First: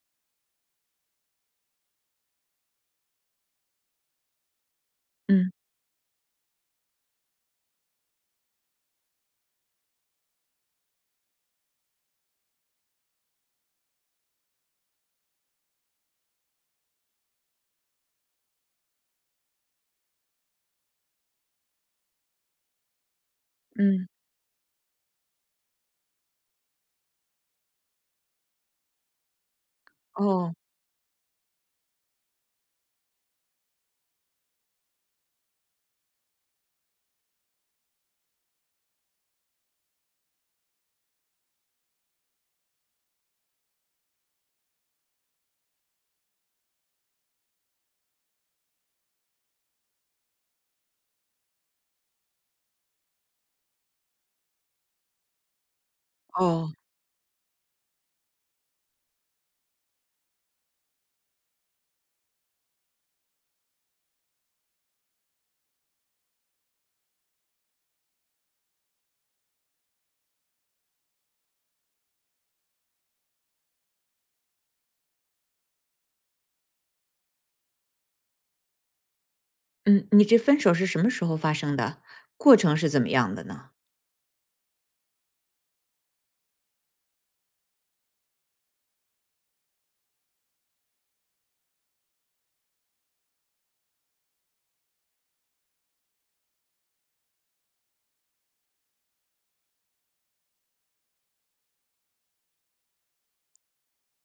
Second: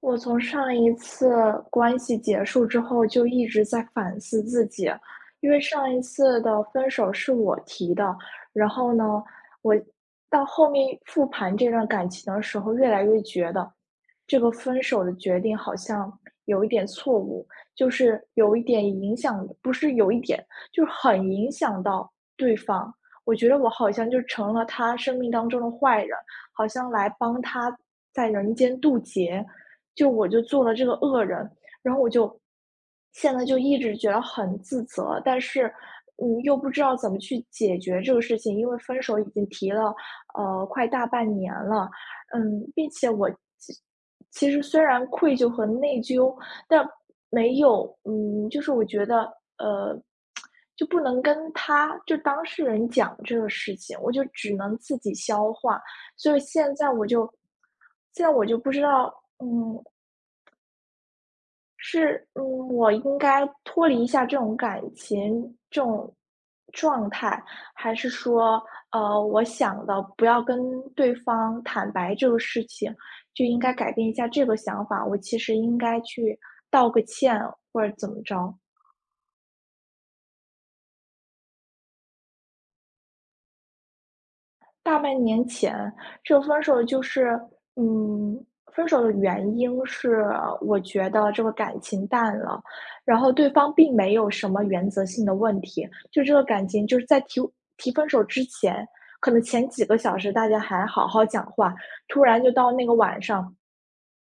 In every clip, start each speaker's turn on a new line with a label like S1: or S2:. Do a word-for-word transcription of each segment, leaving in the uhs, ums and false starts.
S1: 我从上一次关系结束之后，就一直在反思自己，因
S2: 嗯
S1: 为上一次的分手是我提的，然后呢，我到后面复盘这段感情的时候，越来越觉得这个分手的决定好像有一点错误，就是有一点影响，不是有一点，就是很影响到对方。我觉得我好
S2: 嗯，
S1: 像就成了他生命当中的坏人，好像来帮他在人间渡劫。就我就
S2: 哦
S1: 做了这个恶人，然后我就现在就一直觉得很自责，但是，嗯，又不知道怎么去解决这个事情，因为分手已经提了，呃，快大半年了，嗯，并且我其其实虽然愧疚和内疚，但没有，嗯，就是我觉得，呃，就不能跟他就当事人讲这个事情，我就只能自己消化，所以
S2: 哦，
S1: 现在我就，现在我就不知道，嗯，是，嗯，我应该脱离一下这种感情、这种状态，还是说，呃，我想的不要跟对方坦白这个事情，就应该改变一下这个想法，我其实应该去道个歉或者怎么着？
S2: 嗯，你这分手是什么时候发生的？过程是怎么样的呢？
S1: 大半年前，这个分手就是，嗯，分手的原因是我觉得这个感情淡了，然后对方并没有什么原则性的问题，就这个感情就是在提提分手之前，可能前几个小时大家还好好讲话，突然就到那个晚上，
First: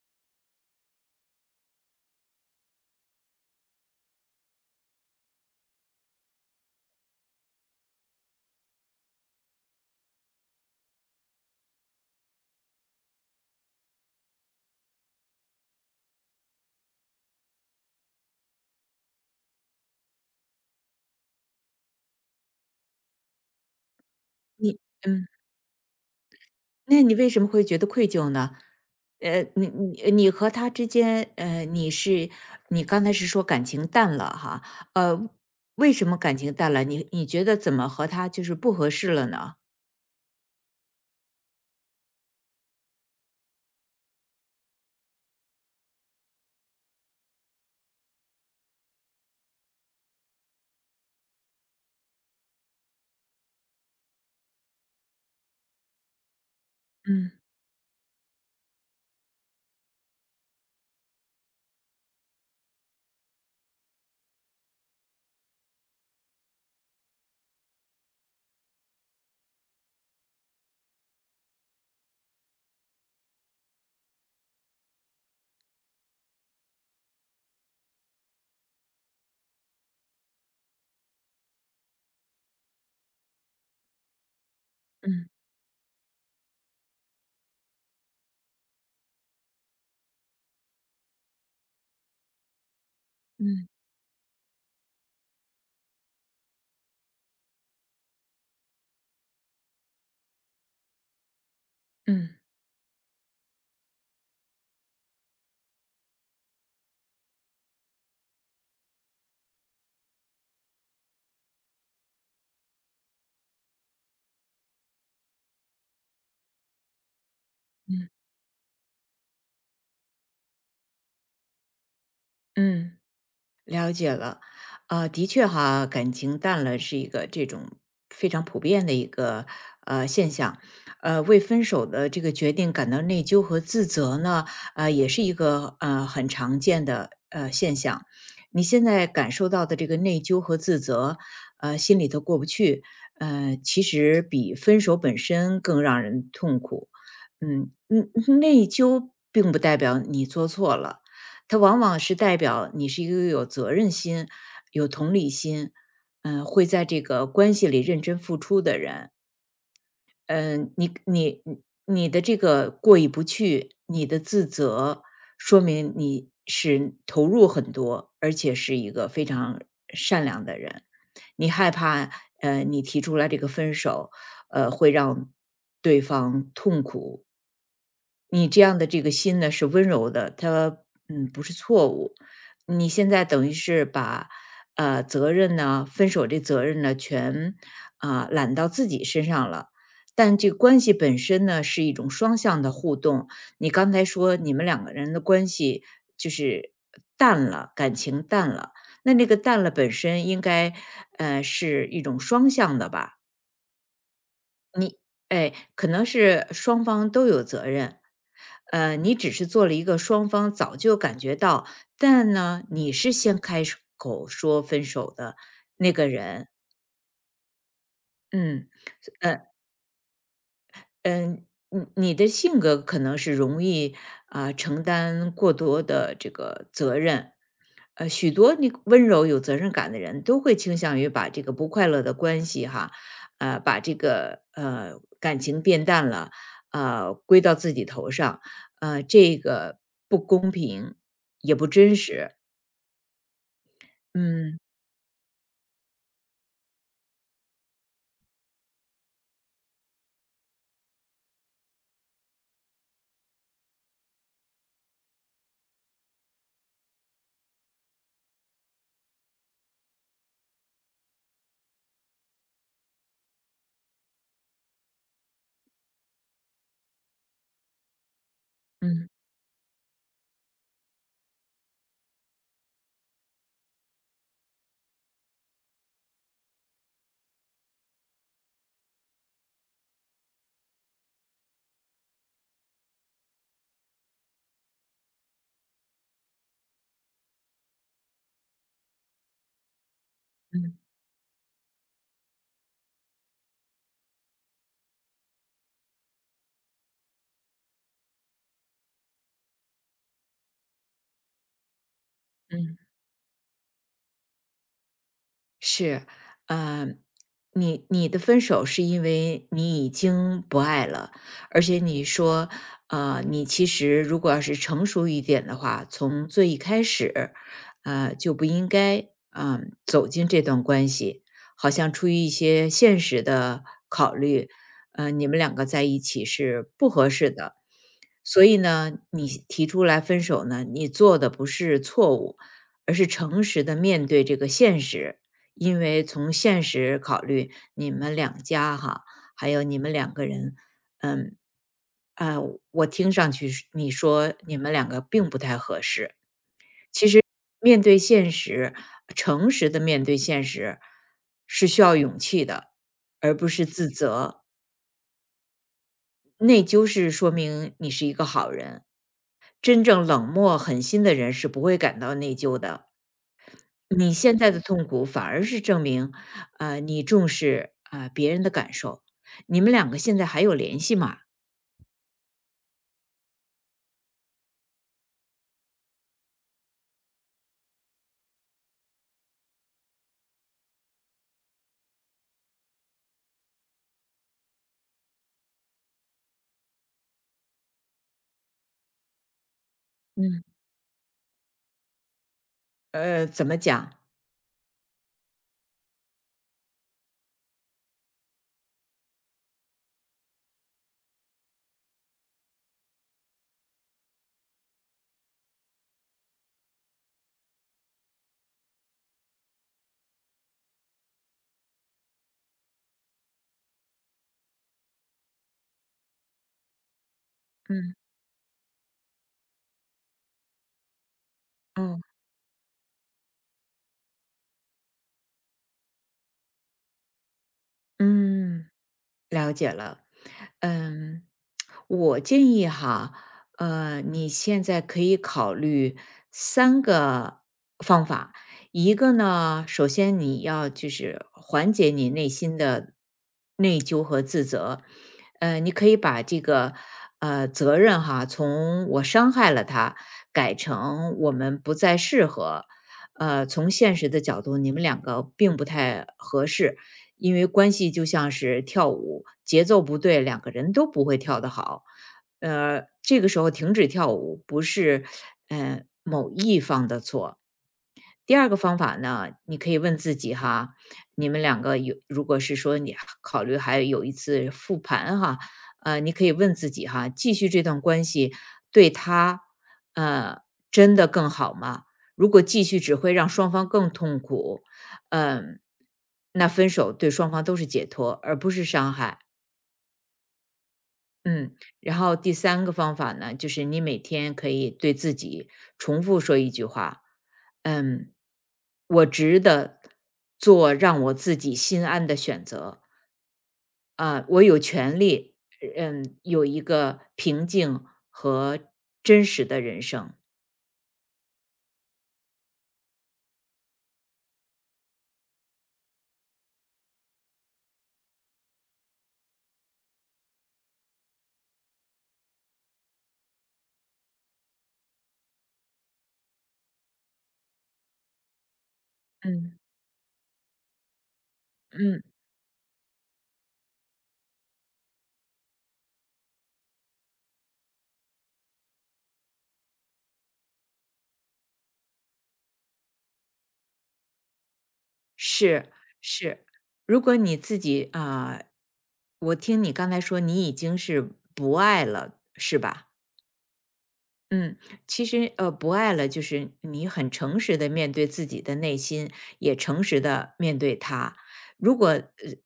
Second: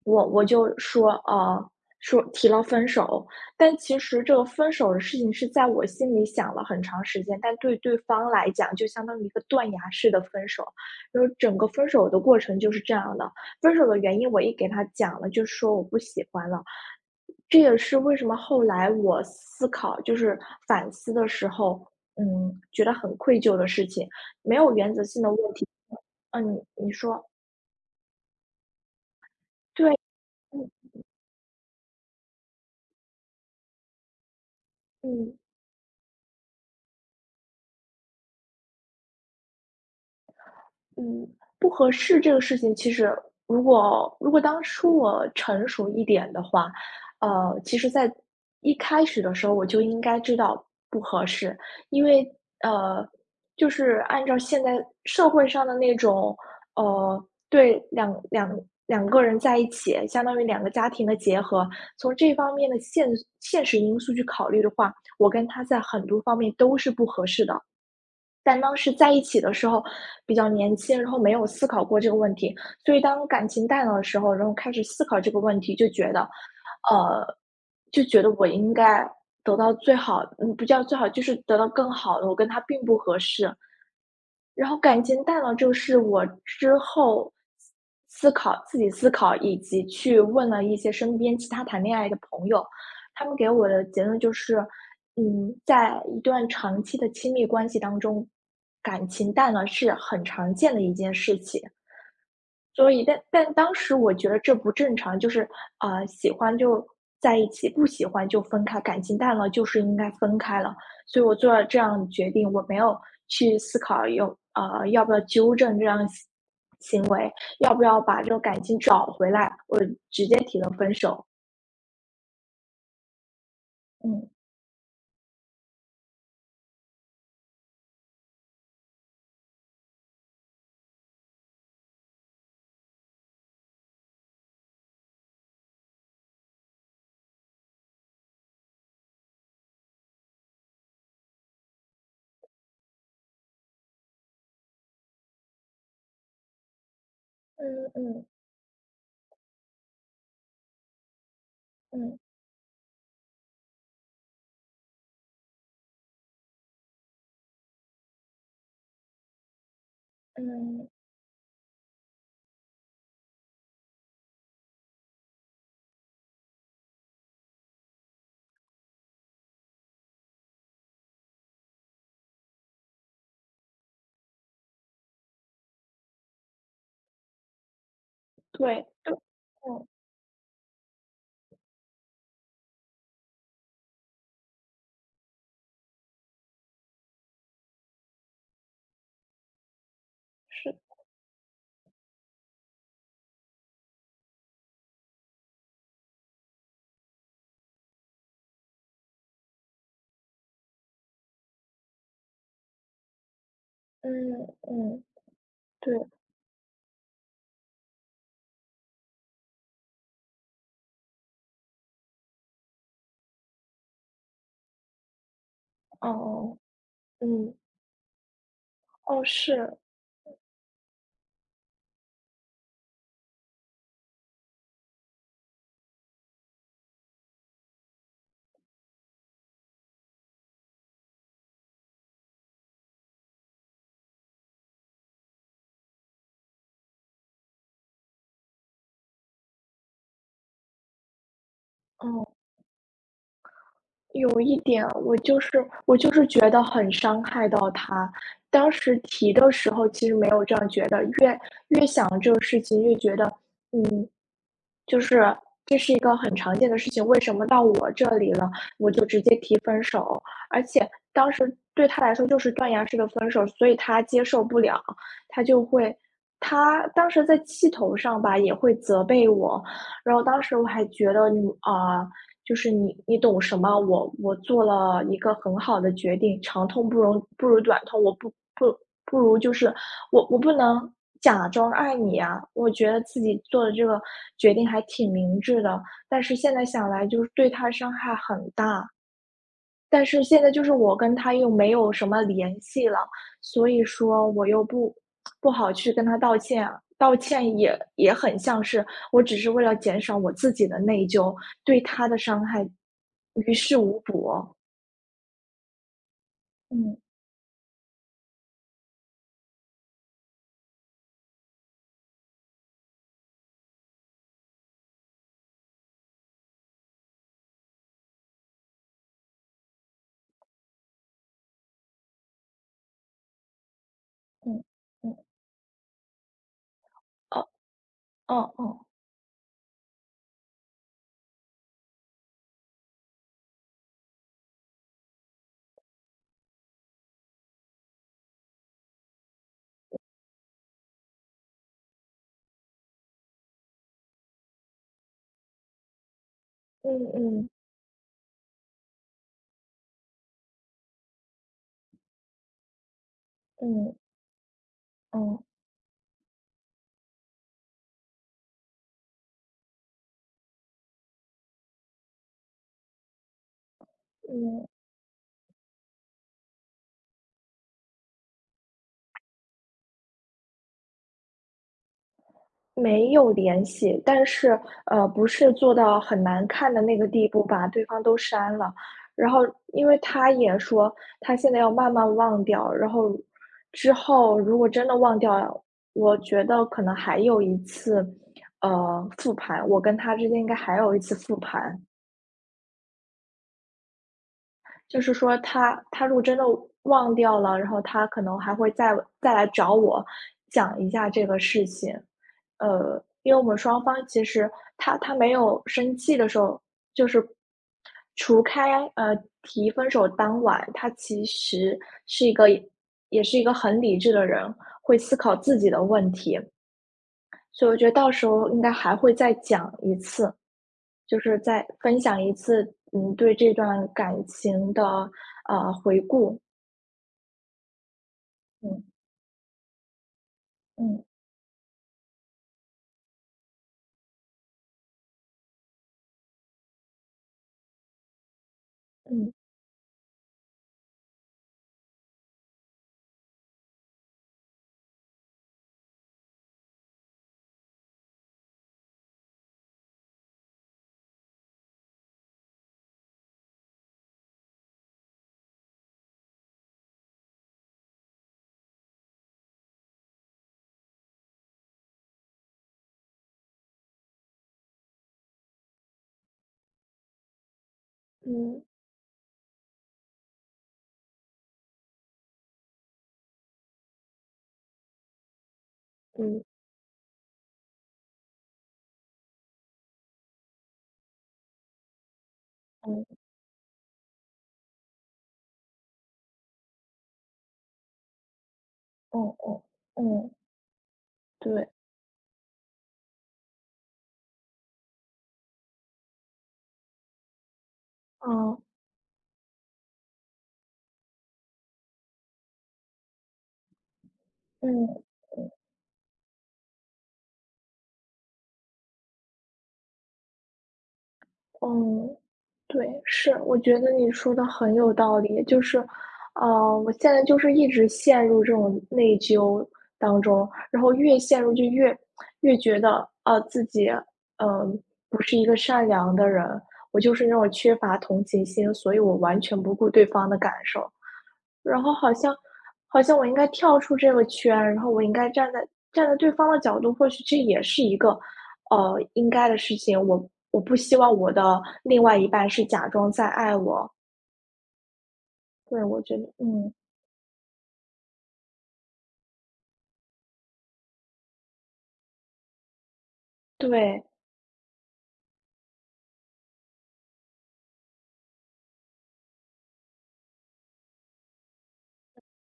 S1: 我我就说，呃，说提了分手，但其实这个分手的事情是在我心里想了很长时间，但对对方来讲就相当于一个断崖式的分手。然后整个分手的过程就是这样的，分手的原因我一给他讲了，就说我不喜欢了。这也是为什么后来我思考，就是反思的时候，嗯，觉得很愧疚的事情，没有
S2: 你
S1: 原则性
S2: 嗯，
S1: 的问题。嗯，你
S2: 那你
S1: 说，
S2: 为什么会觉得愧疚呢？呃，你
S1: 对，
S2: 你你和
S1: 嗯
S2: 他之间，呃，你是你刚才是说感情淡了哈，呃，
S1: 嗯。
S2: 为什么感情淡了？你你觉得怎么和他就是不合适了呢？
S1: 嗯，不合适这个事情，其实如果如果当初我成熟一点的话，呃，其实在一开始的时候我就应该知道不合适，因为呃，就是按照现在社会上的那种，呃，
S2: 嗯
S1: 对两两两个人在一起，相当于两个家庭的结合，从这方面的现现实因素去考虑的话，我跟他在很多方面都是不合适的。但当时在一起的时候比较年轻，然后没有思考过这个问题，所以当感情淡了的时候，然后开始思考这个问题，就觉得，呃，就觉得我应该得到最好嗯，不叫最好，就是得到更好的，我跟他并不合适。然后感情
S2: 嗯
S1: 淡了，就是我之后思考自己思考，以及去问了一些身边其他谈恋爱的朋友，他们给我
S2: 嗯
S1: 的结论就是，嗯，在一段长期的亲密关系当中，感情淡了是很常见的一件事情。
S2: 嗯
S1: 所以但但当时我觉得这不正常，就是，啊，呃喜欢就在一起，不喜欢就分开，感情淡了就是应该分开了。所以我做了这样的决定，我没有去思考有啊要不要纠正这样行行为，要不要把这种感情找回来，我直接提了分手。
S2: 嗯。了解
S1: 嗯。
S2: 了，啊，的确哈，感情淡了是一个这种非常普遍的一个呃现象，呃，为分手的这个决定感到内疚和自责呢，呃，也是一个呃很常见的呃现象。你现在感受到的这个内疚和自责，呃，心里头过不去，呃，其实比分手本身更让人痛苦。嗯，
S1: 嗯嗯
S2: 嗯内疚并不代表你做错了，它往往是
S1: 嗯
S2: 代表你是一个有责任心、有同理心，嗯、会在这个关系里认真付出的人。嗯、
S1: 嗯，
S2: 你你你你的这个过意不去，你的自责，说明你是投入很多，而且是一个非常善良的人。你害怕，呃，你提出来这个分手，呃，会让对方痛苦，你这样
S1: 对，
S2: 的这个
S1: 对。
S2: 心呢，是温
S1: 哦，
S2: 柔的，他嗯不是错误。你现在等于是把呃责任呢，分手这责任呢，全啊、揽到自己身上了。但这个关系本身呢，是一种双向的互动。你刚才说你们两个人的关系就是淡了，感情淡了。那那个淡了本身应该，呃，是一种双向的吧？
S1: 嗯
S2: 你
S1: 嗯，
S2: 哎，可能
S1: 对，
S2: 是双方都有责任。呃，你只是做了一个双方早就感觉到，但呢，你是先开口说分手的那
S1: 哦
S2: 个人。
S1: 哦嗯，
S2: 嗯，
S1: 哦，
S2: 呃
S1: 是，
S2: 嗯，你你的性格可能是容易啊、承担过多的这个责任，呃，许多那个温柔有责任感的人都会倾向于把这个不快乐的关系哈，呃，把这个呃感情变淡了，呃，归到自己头上，呃，这个不公平也不真实，
S1: 哦。有一
S2: 嗯
S1: 点，我就是我就是觉得很伤害到他。当时提的时候其实没有这样觉得，越越想这个事情，越觉得，嗯，就是这是一个很常见的事情，为什么到我这里了，我就直接提分手？而且当时对他来说就是断崖式的分手，所以他接受不了，他就会他当时在气头上吧，也会责
S2: 嗯
S1: 备我。然后当时我还觉得你啊、就是你你懂什么？我我做了一个很好的决定，长痛不容不如短痛，我不不不如就是我我不能假装爱你啊！我觉得自己做的这个决定还挺明智的，但是现在想来就是对他伤害很大。但是现在就是
S2: 嗯
S1: 我跟他又没有什么联系了，所以说我又不不好去跟他道歉啊道歉也也很像是我只是为了减少我自己的内疚，对他的伤害
S2: 嗯。
S1: 于事无补。
S2: 是，呃，
S1: 嗯
S2: 你你的分手是因为你已经不爱了，而且你说，呃，你其实如果要是成熟一点的话，从最一开始，呃，就不应该，嗯、走进这段关系。好像出于一些现实的考虑，
S1: 嗯
S2: 呃，
S1: 嗯。
S2: 你们两个在一起是不合适
S1: 哦
S2: 的，所
S1: 哦
S2: 以
S1: 哦，
S2: 呢，你提出来分手呢，你做的不是错误，而是诚实的面对这个现实。因为从现实考虑，你们两家哈，还有你们两个人，嗯，啊，我听上去是你说你们两个并不太合适。
S1: 嗯嗯
S2: 面对现实，诚实的面对现实是需要勇气的，而不是自
S1: 嗯
S2: 责。
S1: 嗯
S2: 内疚是说明你是一个好人，真正冷漠狠心的人是不会感到内疚的。你现在的
S1: 嗯。
S2: 痛苦反而是证明，呃，你重视，啊别人的感受。你们两个现在还有联系吗？
S1: 没有联系，但是，呃，不是做到很难看的那个地步，把对方都删了。然后因为他也说他现在要慢慢忘掉，然后之后如果真的忘掉，我觉得可能还有一次，呃，复盘，我跟他之间
S2: 嗯。
S1: 应该还有一次复盘。
S2: 呃，怎么讲？
S1: 就是说他他如果真的忘掉了，然后他可能还会再再来找我讲一下这个事情。呃，因为我们双方其实他他没有生气的时候，就是除开呃提分手当晚，他其实是一个也是一个很理智的人，会思考自己的问题，所以我觉得
S2: 嗯，
S1: 到时候应该还会再讲一次。就是再分
S2: 哦。
S1: 享一次，嗯，对这段感情的，呃，回顾。
S2: 嗯。
S1: 嗯
S2: 了解了，
S1: 嗯
S2: 嗯，我建议哈，呃，你现在可以考虑三个方法。一个
S1: 嗯
S2: 呢，首先你要就是缓解你内心的内疚和自责，呃，你可以把这个呃责任哈，从我伤害了他改成我们不再适合，呃，从现实的角度，你们两个并不太合适，因为关系就像是跳舞，节奏不对，两个人都不会跳得好。呃，这个时候停止跳舞不是呃某一方的错，第二个
S1: 嗯
S2: 方法呢，你可以问自己哈，你们两个有如果是说你考虑还有一次复盘哈，呃，你可以
S1: 嗯
S2: 问自己哈，继续这段关系对他，呃，真的更好吗？如果继续只会
S1: 嗯
S2: 让双方更痛苦，嗯、那分手对双方都是解脱，而不是伤害。
S1: 嗯嗯嗯，
S2: 嗯，
S1: 对，
S2: 然后第三个方法呢，就是你每天可以对自己重复说一句话，嗯，
S1: 嗯
S2: 我值得做让我自己心安的选择啊、我有
S1: 嗯。
S2: 权利，嗯，有一个平静和真实的人生。
S1: 嗯，对，是，我觉得你说的很有道理。就是，呃，我现在就是一直陷入这种内疚当中，然后越陷入就越越觉得，啊自己，嗯、不是一个善良的人，我就是那种缺乏同情心，所以我完
S2: 嗯
S1: 全不顾对方的感受。然后
S2: 嗯，
S1: 好像好像我应该跳出这个圈，然后我应该站在站在对方的角度，或许这也是一个，呃，应该的事情。我我不希望我的另外一半是假装在爱我。
S2: 是
S1: 对，我觉得，
S2: 是，
S1: 嗯，
S2: 如果你自己啊、我听你刚才说你已经是不爱了，是吧？
S1: 对，
S2: 嗯，其实呃，不爱了，就是你很诚实的面对自己的内心，也诚实的面对他。如果呃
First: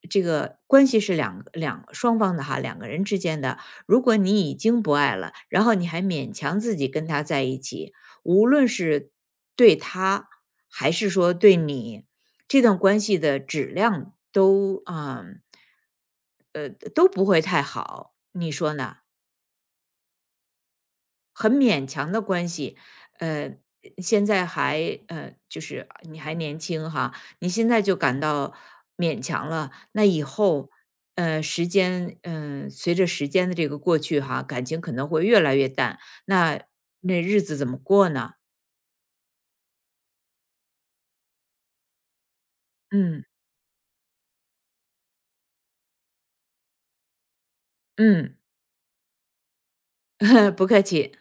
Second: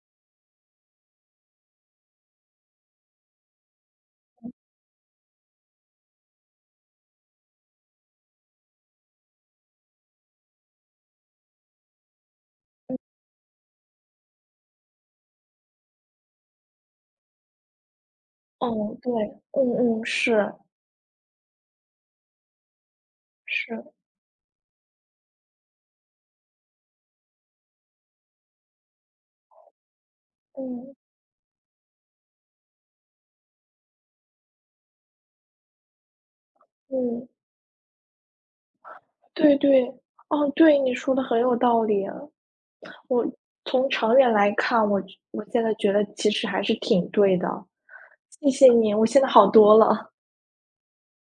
S2: 这个关系是两两双方的哈，两个人之间的，如果你已经不爱了，然后你还勉强自己跟他在一起，无论是对他还是说对你，这段
S1: 嗯，
S2: 关系的质量都嗯呃都不会太好，你说
S1: 哦，
S2: 呢？
S1: 对，嗯嗯，是
S2: 很勉强的关系，呃，
S1: 是，
S2: 现在还呃，就是你还年轻哈，你现在就感到勉强了，那以后，
S1: 嗯
S2: 呃，时间，嗯、随着时间的这个过去哈，感情可能会越来越淡，那那
S1: 嗯，
S2: 日子怎么过呢？
S1: 对对，哦，对，你说的很有道理啊。
S2: 嗯
S1: 我从长远来看，我我现在觉得其实还是挺对的。
S2: 嗯，
S1: 谢谢你，我现在好多了。
S2: 不客气。